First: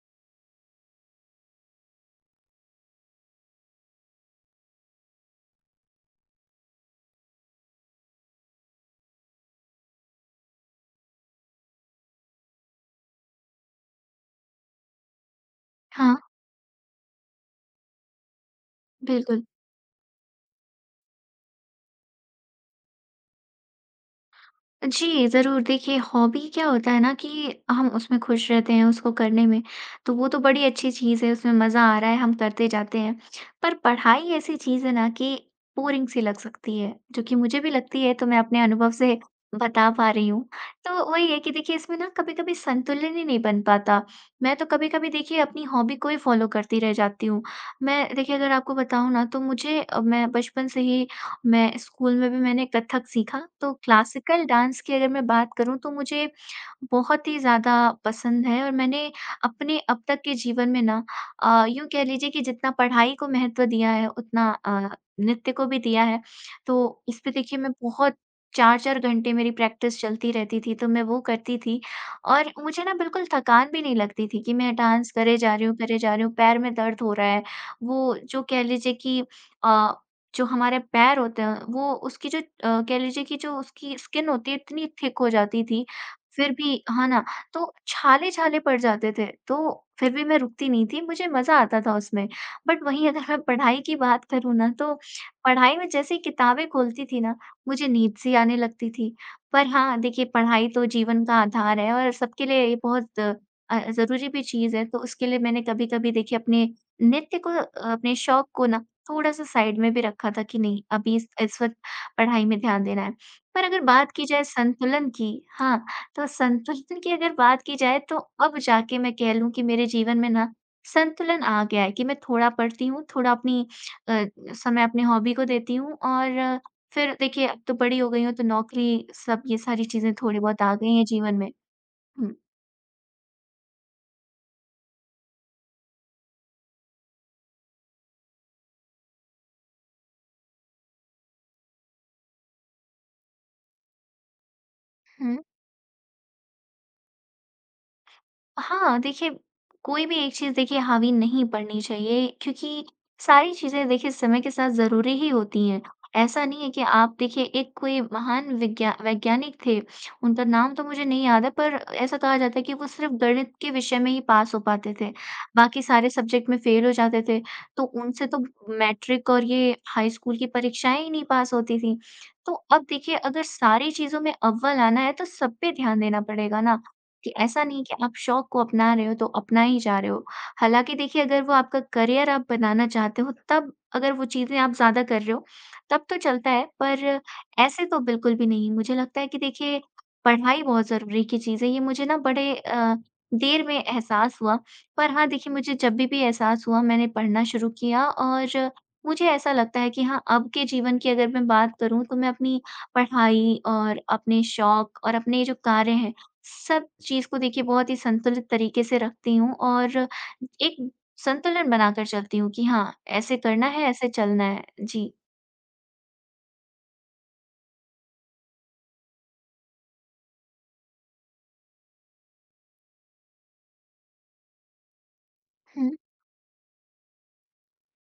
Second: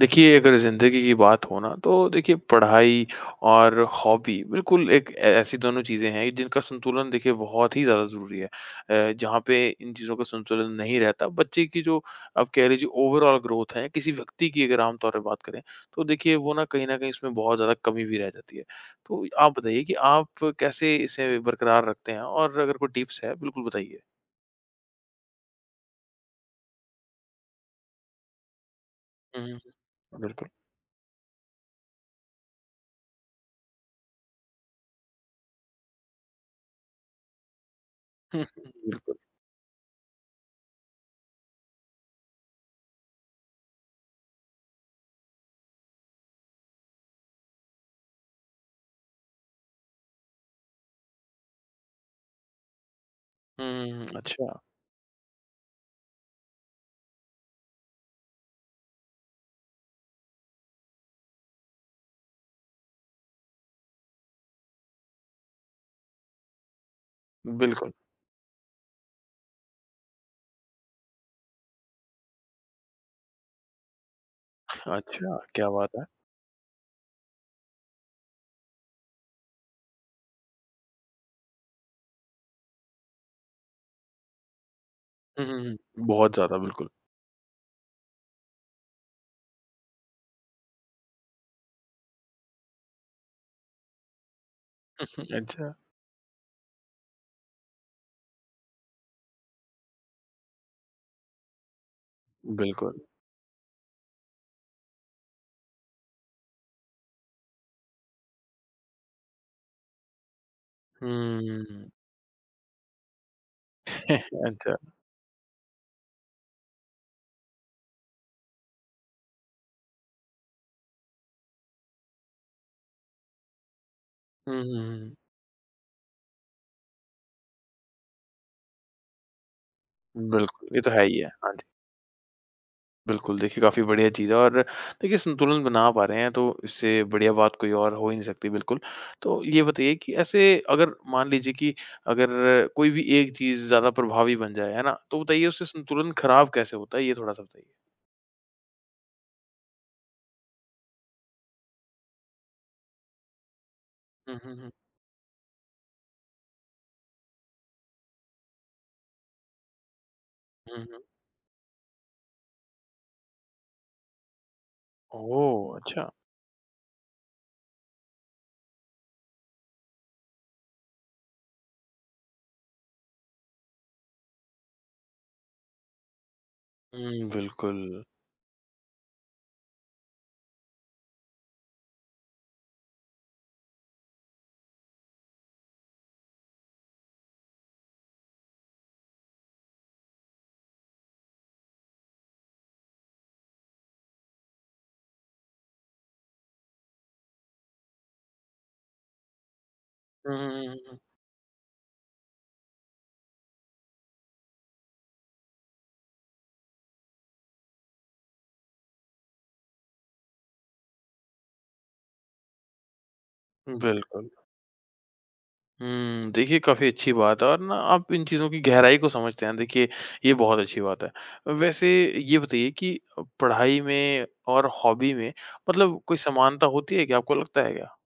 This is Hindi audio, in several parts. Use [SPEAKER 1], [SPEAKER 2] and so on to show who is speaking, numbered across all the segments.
[SPEAKER 1] देखिए, अगर ज़िंदगी की बात हो ना, तो देखिए पढ़ाई और हॉबी बिल्कुल एक ऐ ऐसी दोनों चीज़ें हैं जिनका संतुलन देखिए बहुत ही ज़्यादा ज़रूरी है। जहाँ पे इन चीज़ों का संतुलन नहीं रहता, बच्चे की जो आप कह लीजिए ओवरऑल ग्रोथ है, किसी व्यक्ति की अगर आम तौर पे बात करें, तो
[SPEAKER 2] हाँ,
[SPEAKER 1] देखिए वो ना कहीं न कहीं उसमें बहुत ज़्यादा कमी भी रह जाती है। तो
[SPEAKER 2] बिल्कुल।
[SPEAKER 1] आप बताइए कि आप कैसे इसे बरकरार रखते हैं और अगर कोई टिप्स है, बिल्कुल बताइए?
[SPEAKER 2] जी, ज़रूर। देखिए, हॉबी क्या होता है ना कि हम उसमें खुश रहते हैं उसको
[SPEAKER 1] हुँ,
[SPEAKER 2] करने
[SPEAKER 1] हुँ,
[SPEAKER 2] में, तो
[SPEAKER 1] हुँ,
[SPEAKER 2] वो तो
[SPEAKER 1] बिल्कुल।
[SPEAKER 2] बड़ी अच्छी चीज़ है, उसमें मज़ा आ रहा है, हम करते जाते हैं। पर पढ़ाई ऐसी चीज़ है ना कि बोरिंग सी लग सकती है, जो कि मुझे भी लगती है, तो मैं
[SPEAKER 1] हुँ,
[SPEAKER 2] अपने
[SPEAKER 1] हुँ,
[SPEAKER 2] अनुभव
[SPEAKER 1] बिल्कुल।
[SPEAKER 2] से बता पा रही हूँ। तो वही है कि देखिए, इसमें ना कभी-कभी संतुलन ही नहीं बन पाता। मैं तो कभी-कभी देखिए अपनी हॉबी को ही फ़ॉलो करती रह जाती हूँ। मैं देखिए, अगर आपको बताऊँ ना तो मुझे, मैं बचपन से ही, मैं स्कूल में भी मैंने कथक सीखा,
[SPEAKER 1] हुँ,
[SPEAKER 2] तो
[SPEAKER 1] हुँ, हुँ,
[SPEAKER 2] क्लासिकल
[SPEAKER 1] अच्छा।
[SPEAKER 2] डांस की अगर मैं बात करूँ तो मुझे बहुत ही ज़्यादा पसंद है। और मैंने अपने अब तक के जीवन में ना, यूँ कह लीजिए कि जितना पढ़ाई को महत्व दिया है उतना नृत्य को भी दिया है। तो इस पे देखिए, मैं
[SPEAKER 1] बिल्कुल।
[SPEAKER 2] बहुत 4-4 घंटे मेरी प्रैक्टिस चलती रहती थी, तो मैं वो करती थी और मुझे ना बिल्कुल थकान भी नहीं लगती थी कि मैं डांस
[SPEAKER 1] अच्छा,
[SPEAKER 2] करे जा रही
[SPEAKER 1] क्या
[SPEAKER 2] हूँ,
[SPEAKER 1] बात
[SPEAKER 2] करे
[SPEAKER 1] है!
[SPEAKER 2] जा रही हूँ, पैर में दर्द हो रहा है। वो, जो कह लीजिए कि अ जो हमारे पैर होते हैं, वो उसकी जो, कह लीजिए कि जो उसकी स्किन होती है इतनी थिक हो
[SPEAKER 1] हुँ, हुँ,
[SPEAKER 2] जाती थी,
[SPEAKER 1] हुँ। बहुत
[SPEAKER 2] फिर
[SPEAKER 1] ज़्यादा
[SPEAKER 2] भी,
[SPEAKER 1] बिल्कुल।
[SPEAKER 2] है ना? तो छाले-छाले पड़ जाते थे, तो फिर भी मैं रुकती नहीं थी, मुझे मज़ा आता था उसमें। बट वहीं अगर मैं पढ़ाई की बात करूँ ना, तो
[SPEAKER 1] अच्छा,
[SPEAKER 2] पढ़ाई में जैसे ही किताबें खोलती थी ना, मुझे नींद सी आने लगती थी। पर हाँ, देखिए पढ़ाई तो जीवन का आधार है और सबके लिए ये
[SPEAKER 1] बिल्कुल।
[SPEAKER 2] बहुत ज़रूरी भी चीज़ है, तो उसके लिए मैंने कभी-कभी देखिए अपने नृत्य को, अपने शौक को ना थोड़ा-सा साइड में भी रखा था, कि नहीं, अभी इस वक़्त
[SPEAKER 1] हुँ।
[SPEAKER 2] पढ़ाई में ध्यान देना है। पर अगर बात की जाए
[SPEAKER 1] अच्छा।
[SPEAKER 2] संतुलन की, हाँ, तो संतुलन की अगर बात की जाए, तो अब जाके मैं कह लूँ कि मेरे जीवन में ना संतुलन आ गया है कि मैं थोड़ा पढ़ती हूँ, थोड़ा अपनी, अ,
[SPEAKER 1] हुँ, हुँ,
[SPEAKER 2] समय अपनी
[SPEAKER 1] हुँ।
[SPEAKER 2] हॉबी को देती हूँ। और फिर देखिए, अब तो बड़ी हो गई हूँ तो नौकरी सब ये सारी चीज़ें थोड़ी बहुत
[SPEAKER 1] बिल्कुल,
[SPEAKER 2] आ
[SPEAKER 1] ये तो
[SPEAKER 2] गई
[SPEAKER 1] है
[SPEAKER 2] हैं
[SPEAKER 1] ही है।
[SPEAKER 2] जीवन में।
[SPEAKER 1] हाँ जी,
[SPEAKER 2] हुँ।
[SPEAKER 1] बिल्कुल देखिए काफ़ी बढ़िया चीज़ है और देखिए संतुलन बना पा रहे हैं तो इससे बढ़िया बात कोई और हो ही नहीं सकती बिल्कुल। तो ये बताइए कि ऐसे अगर मान लीजिए कि अगर कोई भी एक चीज़ ज़्यादा प्रभावी बन जाए, है ना? तो
[SPEAKER 2] हुँ।
[SPEAKER 1] बताइए उससे संतुलन खराब कैसे होता है ये थोड़ा-सा बताइए?
[SPEAKER 2] हाँ, देखिए कोई भी एक चीज़ देखिए हावी नहीं पड़नी चाहिए, क्योंकि सारी चीज़ें देखिए
[SPEAKER 1] हुँ,
[SPEAKER 2] समय के
[SPEAKER 1] हुँ, हुँ।
[SPEAKER 2] साथ ज़रूरी ही होती हैं। ऐसा नहीं है कि आप देखिए, एक कोई महान विज्ञा वैज्ञानिक थे, उनका नाम
[SPEAKER 1] हुँ,
[SPEAKER 2] तो
[SPEAKER 1] हुँ।
[SPEAKER 2] मुझे नहीं याद है, पर ऐसा कहा जाता है कि वो सिर्फ़ गणित के विषय में ही पास हो पाते थे,
[SPEAKER 1] ओह!
[SPEAKER 2] बाकी
[SPEAKER 1] अच्छा।
[SPEAKER 2] सारे सब्जेक्ट में फेल हो जाते थे। तो उनसे तो मैट्रिक और ये हाई स्कूल की परीक्षाएँ ही नहीं पास होती थीं। तो अब देखिए, अगर सारी चीज़ों में अव्वल आना है तो सब पे ध्यान देना पड़ेगा ना।
[SPEAKER 1] हुँ,
[SPEAKER 2] कि ऐसा
[SPEAKER 1] बिल्कुल।
[SPEAKER 2] नहीं कि आप शौक को अपना रहे हो तो अपना ही जा रहे हो। हालाँकि देखिए, अगर वो आपका करियर आप बनाना चाहते हो, तब अगर वो चीज़ें आप ज़्यादा कर रहे हो, तब तो चलता है, पर ऐसे तो बिल्कुल भी नहीं। मुझे लगता है कि देखिए, पढ़ाई बहुत ज़रूरी की चीज़ है, ये मुझे ना बड़े देर में एहसास हुआ। पर हाँ, देखिए मुझे जब भी एहसास हुआ मैंने पढ़ना शुरू किया और मुझे ऐसा लगता है कि हाँ,
[SPEAKER 1] हुँ,
[SPEAKER 2] अब के
[SPEAKER 1] हुँ, हुँ, हुँ,
[SPEAKER 2] जीवन की अगर मैं बात करूँ तो मैं अपनी पढ़ाई और अपने शौक और अपने जो कार्य हैं सब चीज़ को देखिए बहुत ही संतुलित तरीके से रखती हूँ और एक संतुलन बनाकर चलती हूँ कि हाँ, ऐसे करना
[SPEAKER 1] हुँ।
[SPEAKER 2] है, ऐसे
[SPEAKER 1] बिल्कुल।
[SPEAKER 2] चलना है। जी।
[SPEAKER 1] हुँ, देखिए काफ़ी अच्छी बात है और ना आप इन चीज़ों की गहराई को समझते हैं, देखिए ये बहुत अच्छी बात है। वैसे ये बताइए कि पढ़ाई में और हॉबी में
[SPEAKER 2] हुँ।
[SPEAKER 1] मतलब कोई समानता होती है क्या? आपको लगता है क्या?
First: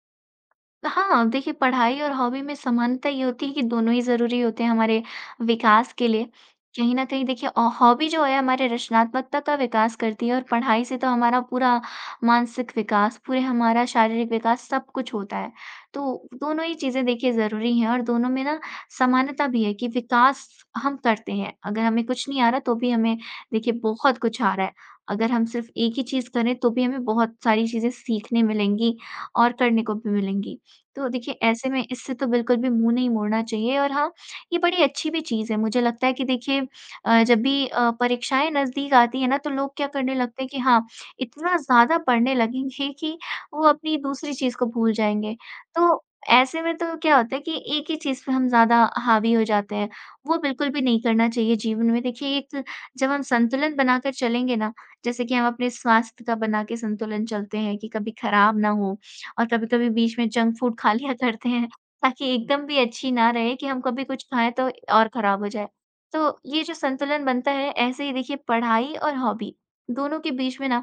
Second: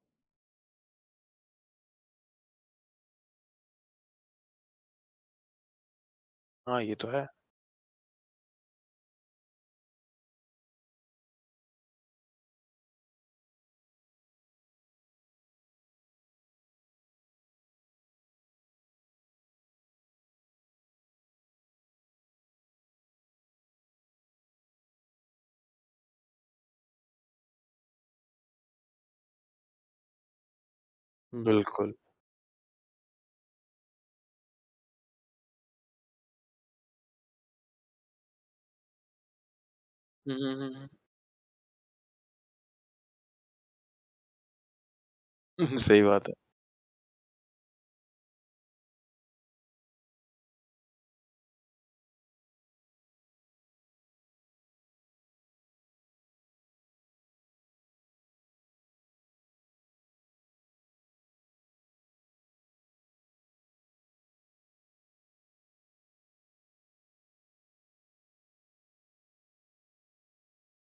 [SPEAKER 2] हाँ, देखिए पढ़ाई और हॉबी में समानता ये होती है कि दोनों ही ज़रूरी होते हैं हमारे विकास के लिए।
[SPEAKER 1] हाँ, ये
[SPEAKER 2] कहीं न
[SPEAKER 1] तो
[SPEAKER 2] कहीं
[SPEAKER 1] है।
[SPEAKER 2] देखिए, हॉबी जो है हमारे रचनात्मकता का विकास करती है और पढ़ाई से तो हमारा पूरा मानसिक विकास, पूरे हमारा शारीरिक विकास सब कुछ होता है। तो दोनों ही चीज़ें देखिए ज़रूरी हैं और दोनों में ना समानता भी है कि विकास हम करते हैं। अगर हमें कुछ नहीं आ रहा तो भी हमें देखिए बहुत कुछ आ रहा है। अगर हम सिर्फ़ एक ही चीज़ करें तो भी हमें बहुत सारी चीज़ें सीखने मिलेंगी और करने को भी मिलेंगी। तो देखिए ऐसे में
[SPEAKER 1] बिल्कुल।
[SPEAKER 2] इससे तो बिल्कुल भी मुँह नहीं मोड़ना चाहिए और हाँ, ये बड़ी अच्छी भी चीज़ है। मुझे लगता है कि देखिए, जब भी परीक्षाएँ नज़दीक आती हैं ना तो लोग क्या करने
[SPEAKER 1] हुँ,
[SPEAKER 2] लगते हैं
[SPEAKER 1] हुँ,
[SPEAKER 2] कि
[SPEAKER 1] हुँ,
[SPEAKER 2] हाँ,
[SPEAKER 1] हुँ।
[SPEAKER 2] इतना ज़्यादा पढ़ने लगेंगे कि वो अपनी दूसरी चीज़ को भूल जाएँगे।
[SPEAKER 1] सही
[SPEAKER 2] तो
[SPEAKER 1] बात है।
[SPEAKER 2] ऐसे में तो क्या होता है कि एक ही चीज़ पे हम ज़्यादा हावी हो जाते हैं। वो बिल्कुल भी नहीं करना चाहिए जीवन में। देखिए, एक जब हम संतुलन बनाकर चलेंगे ना, जैसे कि हम अपने स्वास्थ्य का बना के संतुलन चलते हैं कि कभी खराब ना हो और कभी-कभी बीच में जंक फूड खा लिया करते हैं, ताकि एकदम भी अच्छी ना रहे कि हम कभी कुछ खाएँ तो और खराब हो जाए। तो ये जो संतुलन बनता है, ऐसे ही देखिए पढ़ाई और हॉबी दोनों के बीच में ना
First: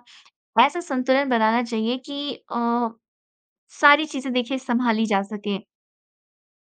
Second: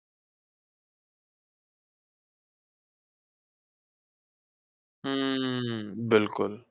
[SPEAKER 2] ऐसा संतुलन बनाना चाहिए कि सारी चीज़ें देखिए सँभाली जा सकें।
[SPEAKER 1] हुँ, बिल्कुल।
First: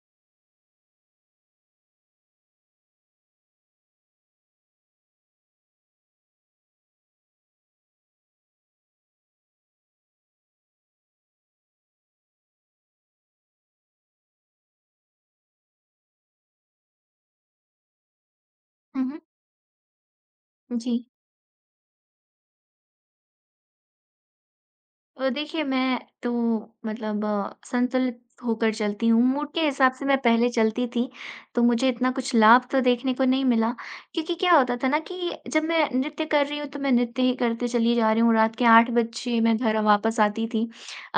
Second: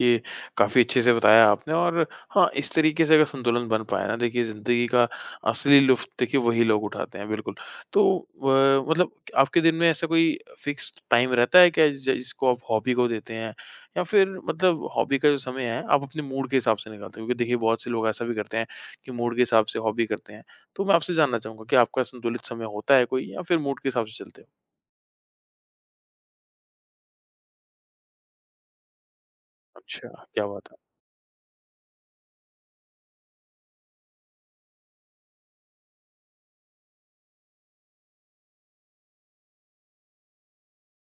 [SPEAKER 1] ये काफ़ी अच्छे से बताया आपने और हाँ, इस तरीके से अगर संतुलन बन पाए ना देखिए ज़िंदगी का असली लुत्फ़ देखिए वही लोग उठाते हैं, बिल्कुल। तो मतलब आपके दिन में ऐसा कोई फ़िक्स्ड टाइम रहता है क्या ज जिसको आप हॉबी को देते हैं? या फिर मतलब हॉबी का जो समय है आप अपने मूड के हिसाब से निकालते हो? क्योंकि देखिए बहुत से लोग ऐसा भी करते हैं
[SPEAKER 2] हुँ,
[SPEAKER 1] कि
[SPEAKER 2] हुँ।
[SPEAKER 1] मूड के हिसाब से हॉबी करते हैं। तो मैं
[SPEAKER 2] जी।
[SPEAKER 1] आपसे जानना चाहूँगा कि आपका संतुलित समय होता है कोई या फिर मूड के हिसाब से चलते हो?
[SPEAKER 2] देखिए मैं तो मतलब संतुलित होकर चलती हूँ। मूड के हिसाब से
[SPEAKER 1] अच्छा,
[SPEAKER 2] मैं
[SPEAKER 1] क्या
[SPEAKER 2] पहले
[SPEAKER 1] बात है।
[SPEAKER 2] चलती थी, तो मुझे इतना कुछ लाभ तो देखने को नहीं मिला, क्योंकि क्या होता था ना कि जब मैं नृत्य कर रही हूँ, तो मैं नृत्य ही करते चली जा रही हूँ। रात के 8 बजे मैं घर वापस आती थी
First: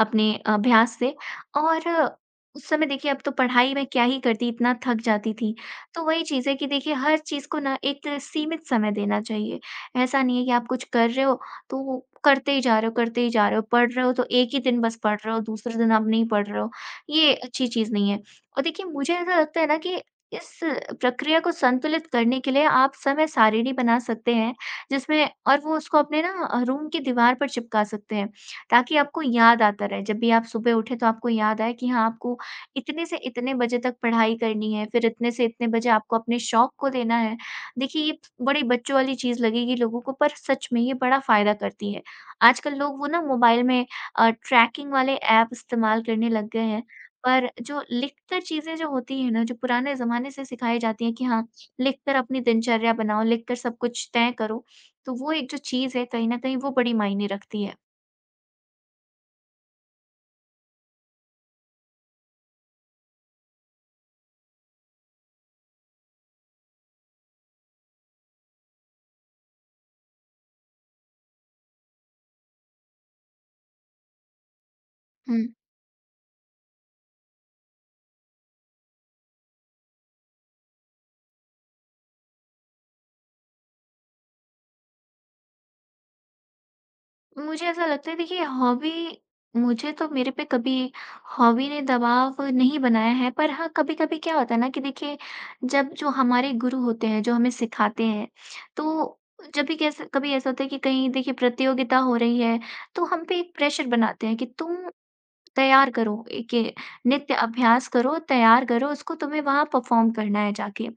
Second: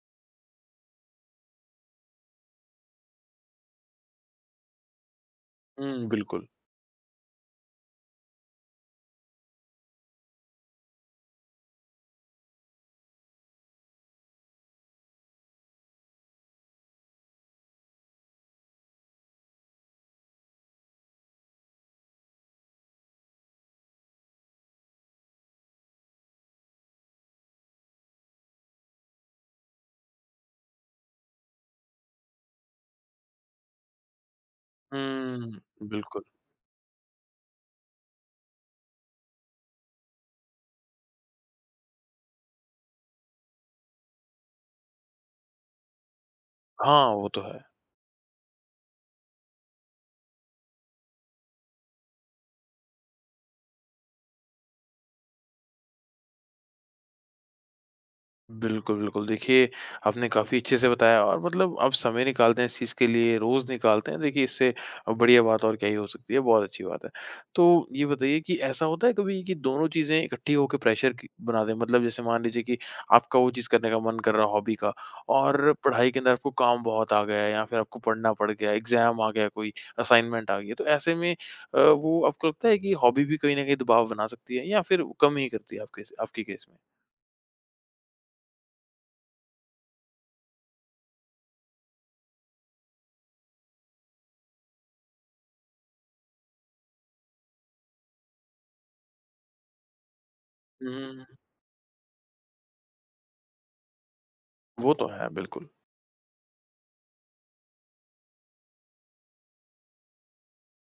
[SPEAKER 2] अपने अभ्यास से और उस समय देखिए अब तो पढ़ाई मैं क्या ही करती, इतना थक जाती थी। तो
[SPEAKER 1] हुँ,
[SPEAKER 2] वही
[SPEAKER 1] बिल्कुल।
[SPEAKER 2] चीज़ है कि देखिए हर चीज़ को ना एक सीमित समय देना चाहिए। ऐसा नहीं है कि आप कुछ कर रहे हो तो वो करते ही जा रहे हो, करते ही जा रहे हो, पढ़ रहे हो तो एक ही दिन बस पढ़ रहे हो, दूसरे दिन आप नहीं पढ़ रहे हो, ये अच्छी चीज़ नहीं है। और देखिए मुझे ऐसा लगता है ना कि इस प्रक्रिया को संतुलित करने के लिए आप समय सारिणी बना सकते हैं, जिसमें और वो उसको अपने ना रूम की दीवार पर चिपका सकते हैं, ताकि आपको याद आता रहे। जब भी आप सुबह उठें तो आपको याद आए कि हाँ, आपको इतने से इतने बजे तक पढ़ाई करनी है, फिर इतने से
[SPEAKER 1] हुँ,
[SPEAKER 2] इतने बजे आपको
[SPEAKER 1] बिल्कुल।
[SPEAKER 2] अपने शौक को देना है। देखिए, ये बड़े बच्चों वाली चीज़ लगेगी लोगों को, पर सच में ये बड़ा फ़ायदा करती है। आजकल लोग वो ना मोबाइल में ट्रैकिंग वाले ऐप इस्तेमाल करने लग गए हैं।
[SPEAKER 1] हाँ, वो तो
[SPEAKER 2] पर
[SPEAKER 1] है।
[SPEAKER 2] जो लिखकर चीज़ें जो होती हैं ना, जो पुराने ज़माने से सिखाई जाती हैं कि हाँ, लिखकर अपनी दिनचर्या बनाओ, लिखकर सब कुछ तय करो, तो वो एक जो चीज़ है कहीं न कहीं वो बड़ी मायने रखती है।
[SPEAKER 1] बिल्कुल, बिल्कुल। देखिए, आपने काफ़ी अच्छे से बताया और मतलब आप समय निकालते हैं इस चीज़ के लिए, रोज़ निकालते हैं। देखिए, इससे बढ़िया बात और क्या ही हो सकती है, बहुत अच्छी बात है। तो ये बताइए कि ऐसा होता है कभी कि दोनों चीज़ें इकट्ठी होके प्रेशर की बना दें? मतलब जैसे मान लीजिए कि आपका वो चीज़ करने का मन कर रहा है, हॉबी का
[SPEAKER 2] हुँ।
[SPEAKER 1] और पढ़ाई के अंदर आपको काम बहुत आ गया है या फिर आपको पढ़ना पड़ गया, एग्ज़ाम आ गया कोई, असाइनमेंट आ गई है। तो ऐसे में वो आपको लगता है कि हॉबी भी कहीं न कहीं दबाव बना सकती है या फिर वो कम ही करती है आपके केस
[SPEAKER 2] मुझे ऐसा लगता है देखिए, हॉबी, मुझे तो मेरे पे कभी हॉबी ने दबाव नहीं बनाया है, पर हाँ, कभी कभी क्या होता है ना कि देखिए, जब जो हमारे गुरु होते हैं जो हमें सिखाते हैं तो जब भी कैसे कभी ऐसा होता है कि कहीं देखिए
[SPEAKER 1] में?
[SPEAKER 2] प्रतियोगिता हो रही है, तो हम पे एक प्रेशर बनाते हैं कि तुम
[SPEAKER 1] वो तो है, बिल्कुल।
[SPEAKER 2] तैयार करो, एक ये नित्य अभ्यास करो, तैयार करो, उसको तुम्हें वहाँ परफ़ॉर्म करना है जाके।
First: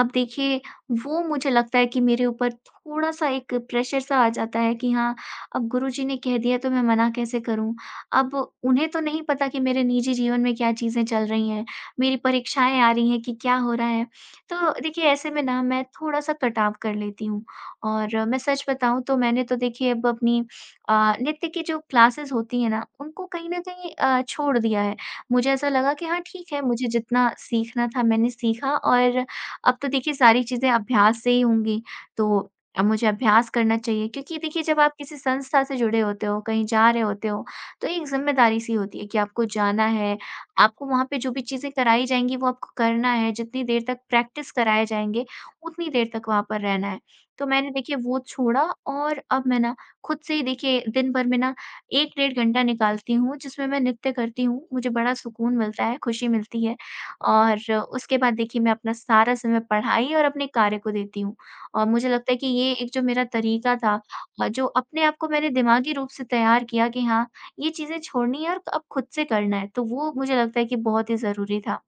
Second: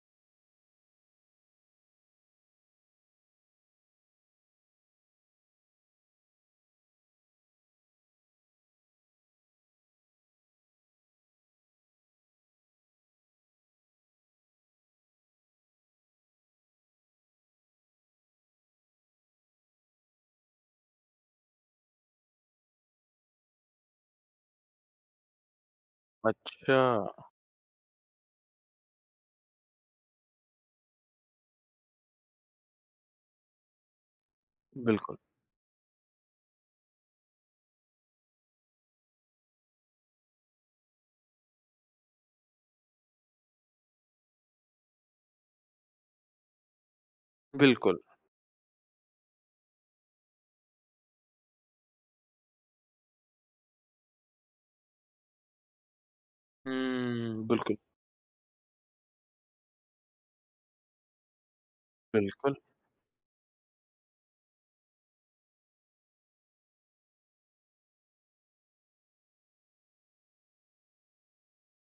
[SPEAKER 2] अब देखिए, वो मुझे लगता है कि मेरे ऊपर थोड़ा-सा एक प्रेशर सा आ जाता है कि हाँ, अब गुरुजी ने कह दिया तो मैं मना कैसे करूँ? अब उन्हें तो नहीं पता कि मेरे निजी जीवन में क्या चीज़ें चल रही हैं, मेरी परीक्षाएँ आ रही हैं कि क्या हो रहा है। तो देखिए ऐसे में ना मैं थोड़ा-सा कटाव कर लेती हूँ और मैं सच बताऊँ तो मैंने तो देखिए अब अपनी अ, नृत्य की जो क्लासेस होती हैं ना, उनको कहीं न कहीं छोड़ दिया है। मुझे ऐसा लगा कि हाँ, ठीक है, मुझे
[SPEAKER 1] अच्छा,
[SPEAKER 2] जितना सीखना था मैंने सीखा और अब तो देखिए सारी चीज़ें अभ्यास से ही होंगी, तो अब मुझे अभ्यास करना चाहिए क्योंकि देखिए जब आप
[SPEAKER 1] बिल्कुल,
[SPEAKER 2] किसी संस्था से जुड़े होते हो, कहीं जा रहे होते हो, तो एक ज़िम्मेदारी-सी होती है कि आपको जाना है, आपको वहाँ पे जो भी चीज़ें कराई जाएँगी वो आपको करना है, जितनी देर तक प्रैक्टिस कराए जाएँगे, उतनी देर तक वहाँ पर रहना है। तो मैंने देखिए
[SPEAKER 1] बिल्कुल।
[SPEAKER 2] वो छोड़ा और अब मैं ना खुद से ही देखिए दिन भर में ना 1 डेढ़ घंटा निकालती हूँ जिसमें मैं नृत्य करती हूँ, मुझे बड़ा सुकून मिलता है, खुशी मिलती है
[SPEAKER 1] हुँ,
[SPEAKER 2] और
[SPEAKER 1] बिल्कुल,
[SPEAKER 2] उसके बाद देखिए मैं अपना सारा समय पढ़ाई और अपने कार्य को देती हूँ। और मुझे लगता है कि
[SPEAKER 1] बिल्कुल,
[SPEAKER 2] ये एक जो मेरा तरीका था, जो अपने आप को मैंने दिमागी रूप से तैयार किया कि हाँ, ये चीज़ें छोड़नी है और अब खुद से करना है, तो वो मुझे लगता है कि बहुत ही ज़रूरी था।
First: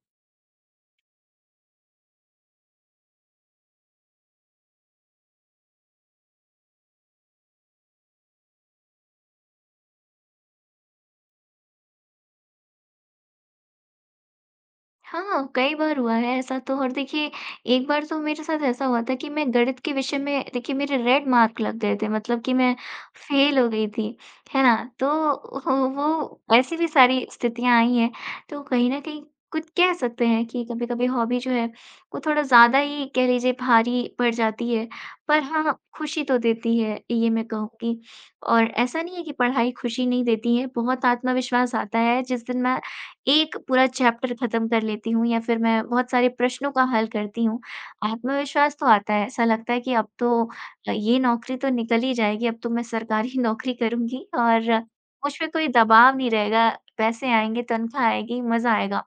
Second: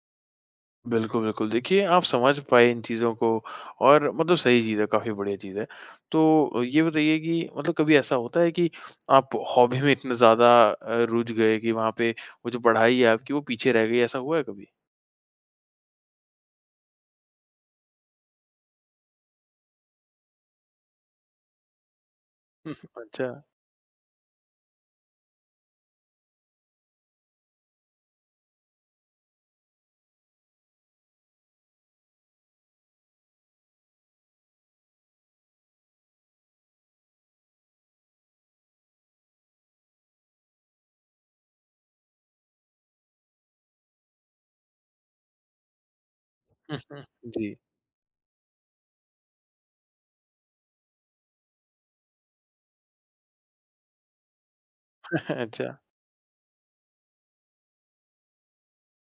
[SPEAKER 1] बिल्कुल, बिल्कुल। देखिए, आप समझ पाए इन चीज़ों को और मतलब सही चीज़ है, काफ़ी बढ़िया चीज़ है। तो ये बताइए कि मतलब कभी ऐसा होता है कि आप हॉबी में इतने ज़्यादा रुझ गए कि वहाँ पे वो जो पढ़ाई है आपकी, वो पीछे रह गई, ऐसा हुआ है कभी?
[SPEAKER 2] हाँ, कई बार हुआ है ऐसा तो और देखिए, एक बार तो मेरे साथ ऐसा हुआ था कि मैं गणित के विषय में देखिए मेरे रेड मार्क लग गए थे मतलब कि मैं
[SPEAKER 1] अच्छा,
[SPEAKER 2] फेल हो गई थी, है ना? तो ह वो ऐसी भी सारी स्थितियाँ आई हैं, तो कहीं न कहीं कुछ कह सकते हैं कि कभी-कभी हॉबी जो है, वो थोड़ा ज़्यादा ही कह लीजिए भारी पड़ जाती है, पर हाँ, खुशी तो देती है, ये मैं कहूँगी। और ऐसा नहीं है कि पढ़ाई खुशी नहीं देती है, बहुत आत्मविश्वास आता है जिस दिन मैं एक पूरा चैप्टर खत्म कर लेती हूँ या फिर मैं बहुत सारे प्रश्नों का
[SPEAKER 1] हुँ,
[SPEAKER 2] हल करती
[SPEAKER 1] जी।
[SPEAKER 2] हूँ। आत्मविश्वास तो आता है, ऐसा लगता है कि अब तो ये नौकरी तो निकल ही जाएगी, अब तो मैं सरकारी नौकरी करूँगी और मुझ पे कोई
[SPEAKER 1] अच्छा,
[SPEAKER 2] दबाव नहीं रहेगा, पैसे आएँगे, तनख्वाह आएगी, मज़ा आएगा।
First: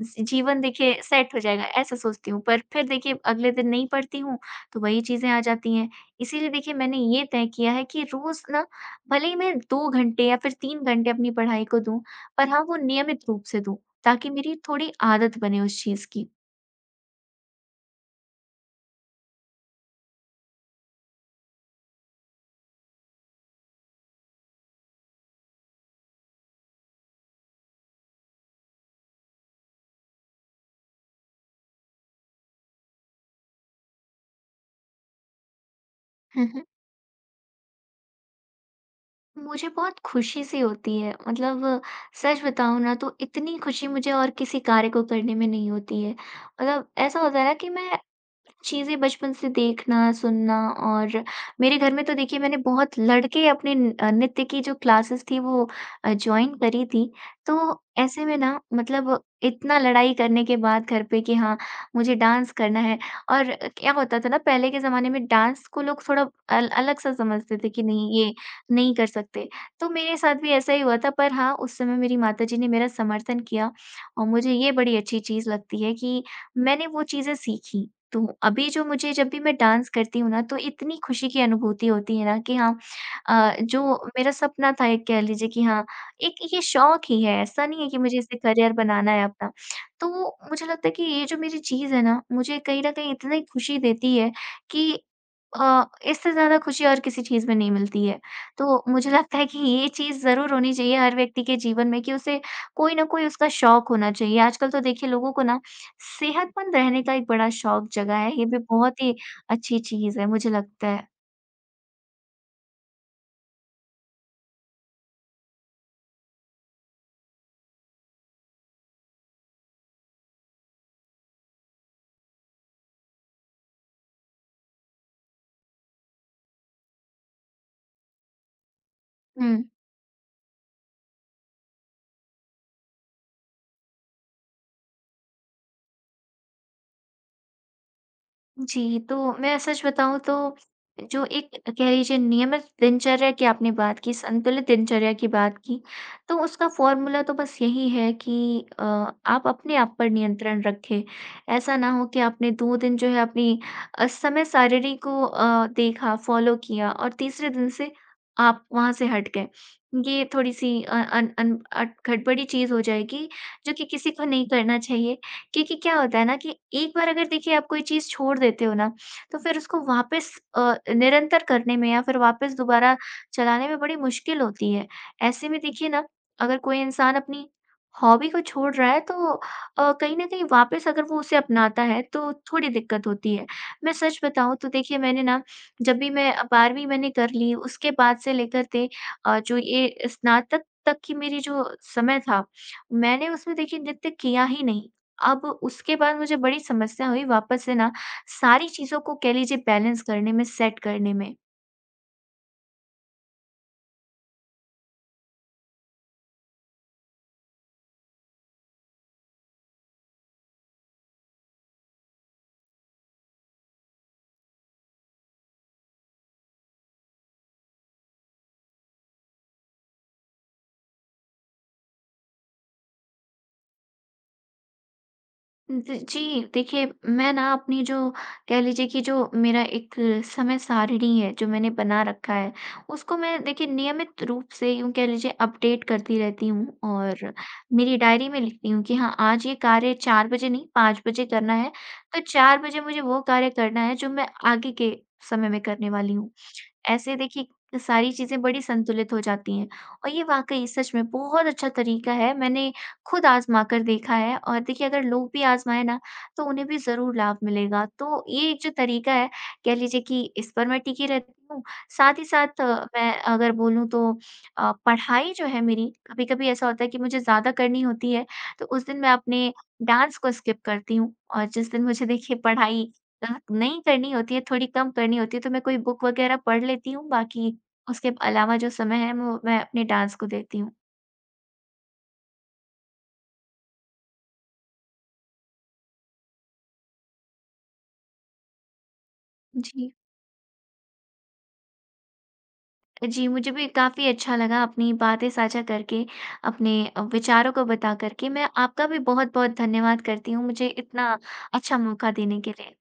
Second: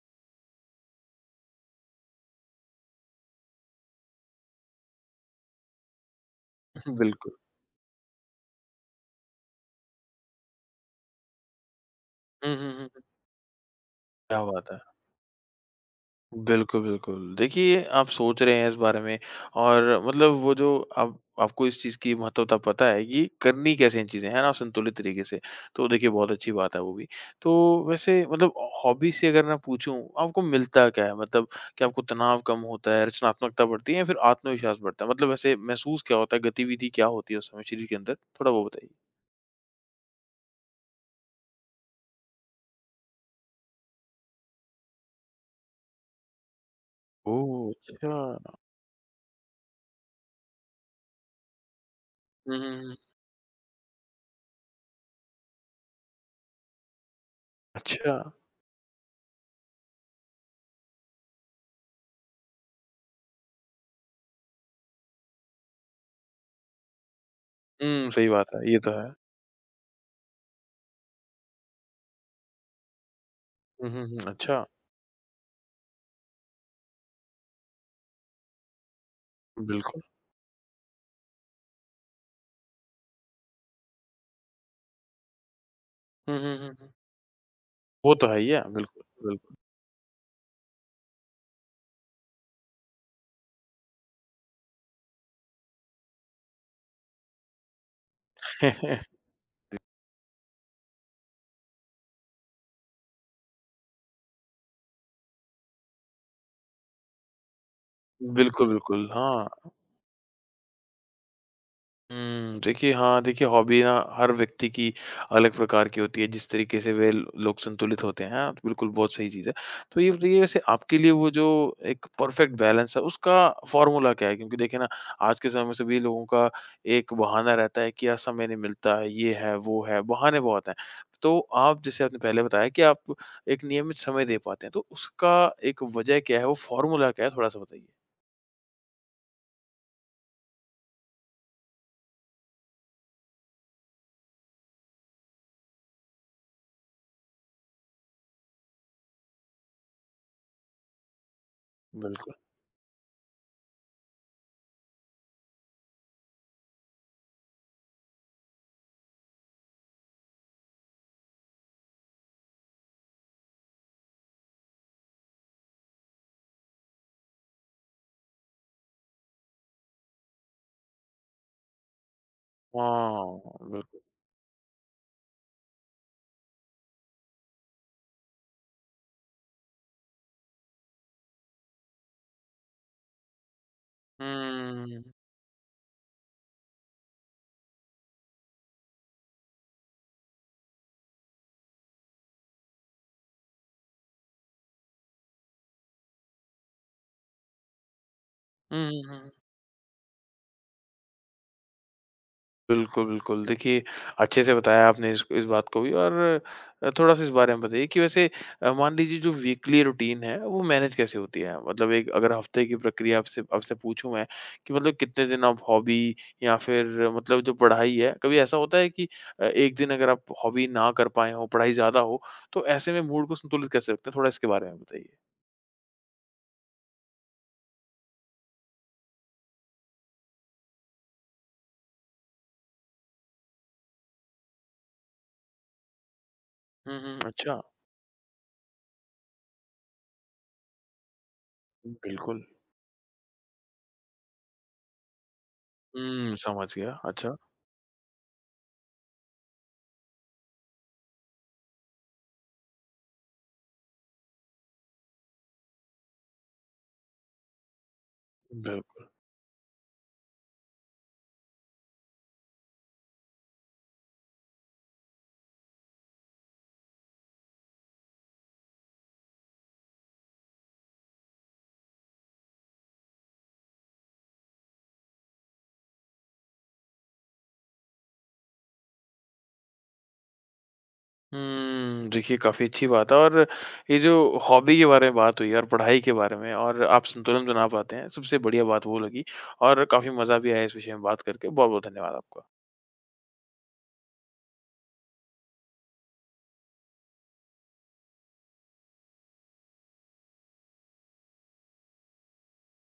[SPEAKER 2] जी जीवन देखिए सेट हो जाएगा ऐसा सोचती हूँ, पर फिर देखिए अगले दिन नहीं पढ़ती हूँ, तो वही चीज़ें आ जाती हैं। इसीलिए देखिए मैंने ये
[SPEAKER 1] बिल्कुल।
[SPEAKER 2] तय किया है कि रोज़ ना भले ही मैं 2 घंटे या फिर 3 घंटे अपनी पढ़ाई को दूँ, पर
[SPEAKER 1] हुँ,
[SPEAKER 2] हाँ,
[SPEAKER 1] हुँ,
[SPEAKER 2] वो
[SPEAKER 1] हुँ, हुँ।
[SPEAKER 2] नियमित रूप से दूँ, ताकि
[SPEAKER 1] क्या
[SPEAKER 2] मेरी
[SPEAKER 1] बात है!
[SPEAKER 2] थोड़ी आदत बने उस चीज़ की।
[SPEAKER 1] बिल्कुल, बिल्कुल। देखिए, आप सोच रहे हैं इस बारे में और मतलब वो जो आप आपको इस चीज़ की महत्वता पता है कि करनी कैसे इन चीज़ें, है ना? संतुलित तरीके से। तो देखिए, बहुत अच्छी बात है वो भी। तो वैसे मतलब हॉबी से अगर मैं पूछूँ, आपको मिलता क्या है? मतलब क्या आपको तनाव कम होता है, रचनात्मकता बढ़ती है या फिर आत्मविश्वास बढ़ता है? मतलब वैसे महसूस क्या होता है,
[SPEAKER 2] हुँ, हुँ।
[SPEAKER 1] गतिविधि क्या होती है उस समय शरीर के अंदर? थोड़ा वो बताइए।
[SPEAKER 2] मुझे बहुत खुशी सी होती है, मतलब सच बताऊँ ना तो इतनी खुशी मुझे और किसी कार्य को करने में नहीं होती है। मतलब ऐसा होता है ना कि
[SPEAKER 1] ओह!
[SPEAKER 2] मैं
[SPEAKER 1] अच्छा।
[SPEAKER 2] चीज़ें बचपन से देखना, सुनना और मेरे घर में तो देखिए
[SPEAKER 1] हुँ,
[SPEAKER 2] मैंने
[SPEAKER 1] हुँ, हुँ।
[SPEAKER 2] बहुत लड़ के अपने न अ, नृत्य की जो क्लासेस थी वो जॉइन करी थी। तो
[SPEAKER 1] अच्छा।
[SPEAKER 2] ऐसे में ना मतलब इतना लड़ाई करने के बाद घर पे कि हाँ, मुझे डांस करना है और क्या होता था ना पहले के ज़माने में डांस को लोग थोड़ा अल अलग-सा समझते थे कि
[SPEAKER 1] हुँ,
[SPEAKER 2] नहीं
[SPEAKER 1] सही
[SPEAKER 2] ये
[SPEAKER 1] बात है। ये तो
[SPEAKER 2] नहीं कर
[SPEAKER 1] है।
[SPEAKER 2] सकते। तो मेरे साथ भी ऐसा ही हुआ था पर हाँ, उस समय मेरी माताजी ने मेरा समर्थन किया
[SPEAKER 1] हुँ, हुँ,
[SPEAKER 2] और
[SPEAKER 1] हुँ।
[SPEAKER 2] मुझे
[SPEAKER 1] अच्छा,
[SPEAKER 2] ये बड़ी अच्छी चीज़ लगती है कि मैंने वो चीज़ें सीखी। तो अभी जो मुझे जब भी मैं डांस
[SPEAKER 1] बिल्कुल।
[SPEAKER 2] करती हूँ ना तो इतनी खुशी की अनुभूति होती है ना कि हाँ, जो मेरा सपना था, एक कह लीजिए कि हाँ, एक
[SPEAKER 1] हुँ, हुँ,
[SPEAKER 2] ये
[SPEAKER 1] हुँ।
[SPEAKER 2] शौक ही है, ऐसा नहीं है कि
[SPEAKER 1] वो
[SPEAKER 2] मुझे
[SPEAKER 1] तो
[SPEAKER 2] इसे
[SPEAKER 1] है ही है।
[SPEAKER 2] करियर
[SPEAKER 1] बिल्कुल,
[SPEAKER 2] बनाना है अपना।
[SPEAKER 1] बिल्कुल।
[SPEAKER 2] तो मुझे लगता है कि ये जो मेरी चीज़ है ना मुझे कहीं न कहीं इतनी खुशी देती है कि इससे ज़्यादा खुशी और किसी चीज़ में नहीं मिलती है। तो मुझे लगता है कि ये चीज़ ज़रूर होनी चाहिए हर व्यक्ति के जीवन में कि उसे कोई न कोई उसका शौक होना चाहिए। आजकल तो देखिए लोगों को ना सेहतमंद रहने का एक बड़ा शौक जगा है, ये भी
[SPEAKER 1] बिल्कुल,
[SPEAKER 2] बहुत
[SPEAKER 1] बिल्कुल।
[SPEAKER 2] ही
[SPEAKER 1] हाँ।
[SPEAKER 2] अच्छी चीज़ है, मुझे लगता है।
[SPEAKER 1] हुँ, देखिए हाँ, देखिए हॉबी ना हर व्यक्ति की अलग प्रकार की होती है, जिस तरीके से लोग संतुलित होते हैं। हाँ, बिल्कुल बहुत सही चीज़ है। तो ये बताइए वैसे आपके लिए वो जो एक परफेक्ट बैलेंस है, उसका फ़ॉर्मूला क्या है? क्योंकि देखिए ना, आज के समय में सभी लोगों का एक बहाना रहता है कि यार समय नहीं मिलता है, ये है,
[SPEAKER 2] हुँ।
[SPEAKER 1] वो है, बहाने बहुत हैं। तो आप जैसे आपने पहले बताया कि आप एक नियमित समय दे पाते हैं, तो उसका एक वजह क्या है, वो फ़ॉर्मूला क्या है? थोड़ा-सा बताइए।
[SPEAKER 2] जी, तो मैं सच बताऊँ तो जो एक कह लीजिए नियमित दिनचर्या की आपने बात की, संतुलित दिनचर्या की बात की, तो उसका फ़ॉर्मूला तो बस यही है कि आप अपने आप पर नियंत्रण रखें। ऐसा ना हो कि
[SPEAKER 1] बिल्कुल।
[SPEAKER 2] आपने 2 दिन जो है अपनी असमय सारिणी को देखा, फ़ॉलो किया और तीसरे दिन से आप वहाँ से हट गए। ये थोड़ी-सी अ, अन अन अट, गड़बड़ी चीज़ हो जाएगी, जो कि किसी को नहीं करना चाहिए। क्योंकि क्या होता है ना कि एक बार अगर देखिए आप कोई चीज़ छोड़ देते हो ना, तो फिर उसको वापस निरंतर करने में या फिर वापस दोबारा
[SPEAKER 1] हाँ,
[SPEAKER 2] चलाने में बड़ी
[SPEAKER 1] बिल्कुल।
[SPEAKER 2] मुश्किल होती है। ऐसे में देखिए ना, अगर कोई इंसान अपनी हॉबी को छोड़ रहा है तो कहीं न कहीं वापस अगर वो उसे अपनाता है तो थोड़ी दिक्कत होती है। मैं सच बताऊँ तो देखिए
[SPEAKER 1] हुँ।
[SPEAKER 2] मैंने ना जब भी मैं 12वीं मैंने कर ली उसके बाद से लेकर के जो ये स्नातक तक की मेरी जो समय था, मैंने उसमें देखिए नृत्य किया ही नहीं। अब उसके बाद मुझे बड़ी समस्या हुई वापस से ना सारी चीज़ों
[SPEAKER 1] हुँ,
[SPEAKER 2] को
[SPEAKER 1] हुँ, हुँ।
[SPEAKER 2] कह लीजिए बैलेंस करने में, सेट करने में।
[SPEAKER 1] बिल्कुल, बिल्कुल। देखिए, अच्छे से बताया आपने इस बात को भी और थोड़ा-सा इस बारे में बताइए कि वैसे मान लीजिए जो वीकली रूटीन है, वो मैनेज कैसे होती है? मतलब एक अगर हफ़्ते की प्रक्रिया आपसे आपसे पूछूँ मैं कि मतलब कितने दिन आप हॉबी या फिर मतलब जो पढ़ाई है, कभी ऐसा होता है कि एक दिन अगर आप हॉबी ना कर पाएँ हों, पढ़ाई ज़्यादा हो, तो ऐसे में मूड को संतुलित कैसे रखते हैं? थोड़ा इसके बारे में बताइए।
[SPEAKER 2] द जी, देखिए मैं ना अपनी जो कह लीजिए कि जो मेरा एक समय सारिणी है, जो मैंने बना रखा है, उसको मैं देखिए नियमित रूप से यूँ कह लीजिए अपडेट करती रहती हूँ
[SPEAKER 1] हुँ, हुँ।
[SPEAKER 2] और
[SPEAKER 1] अच्छा।
[SPEAKER 2] मेरी डायरी में लिखती हूँ कि हाँ, आज ये कार्य 4 बजे नहीं 5 बजे करना है, तो
[SPEAKER 1] बिल्कुल।
[SPEAKER 2] 4 बजे मुझे वो कार्य करना है जो मैं आगे के समय में करने वाली हूँ।
[SPEAKER 1] हुँ, समझ गया।
[SPEAKER 2] ऐसे
[SPEAKER 1] अच्छा,
[SPEAKER 2] देखिए सारी चीज़ें बड़ी संतुलित हो जाती हैं और ये वाक़ई सच में बहुत अच्छा तरीका है, मैंने खुद आज़मा कर देखा है और देखिए अगर लोग भी आज़माएँ ना, तो उन्हें भी ज़रूर लाभ मिलेगा। तो ये एक जो
[SPEAKER 1] बिल्कुल।
[SPEAKER 2] तरीका है, कह लीजिए कि इस पर मैं टिकी रहती हूँ। साथ ही साथ मैं अगर बोलूँ तो पढ़ाई जो है मेरी, कभी-कभी ऐसा होता है कि मुझे ज़्यादा करनी होती है, तो उस दिन मैं अपने डांस को स्किप करती हूँ और जिस दिन मुझे देखिए पढ़ाई नहीं करनी होती है, थोड़ी कम करनी होती है, तो मैं कोई बुक वगैरह पढ़ लेती हूँ, बाकी उसके अलावा जो समय है वो मैं अपने डांस को देती हूँ।
[SPEAKER 1] हुँ, देखिए काफ़ी अच्छी बात है और ये जो हॉबी के बारे में बात हुई और पढ़ाई के बारे में और आप संतुलन बना पाते हैं, सबसे बढ़िया बात वो लगी और
[SPEAKER 2] जी।
[SPEAKER 1] काफ़ी मज़ा भी आया इस विषय में बात करके। बहुत-बहुत धन्यवाद आपका।
[SPEAKER 2] जी, मुझे भी काफ़ी अच्छा लगा अपनी बातें साझा करके, अपने विचारों को बता कर के। मैं आपका भी बहुत-बहुत धन्यवाद करती हूँ, मुझे इतना अच्छा मौका देने के लिए।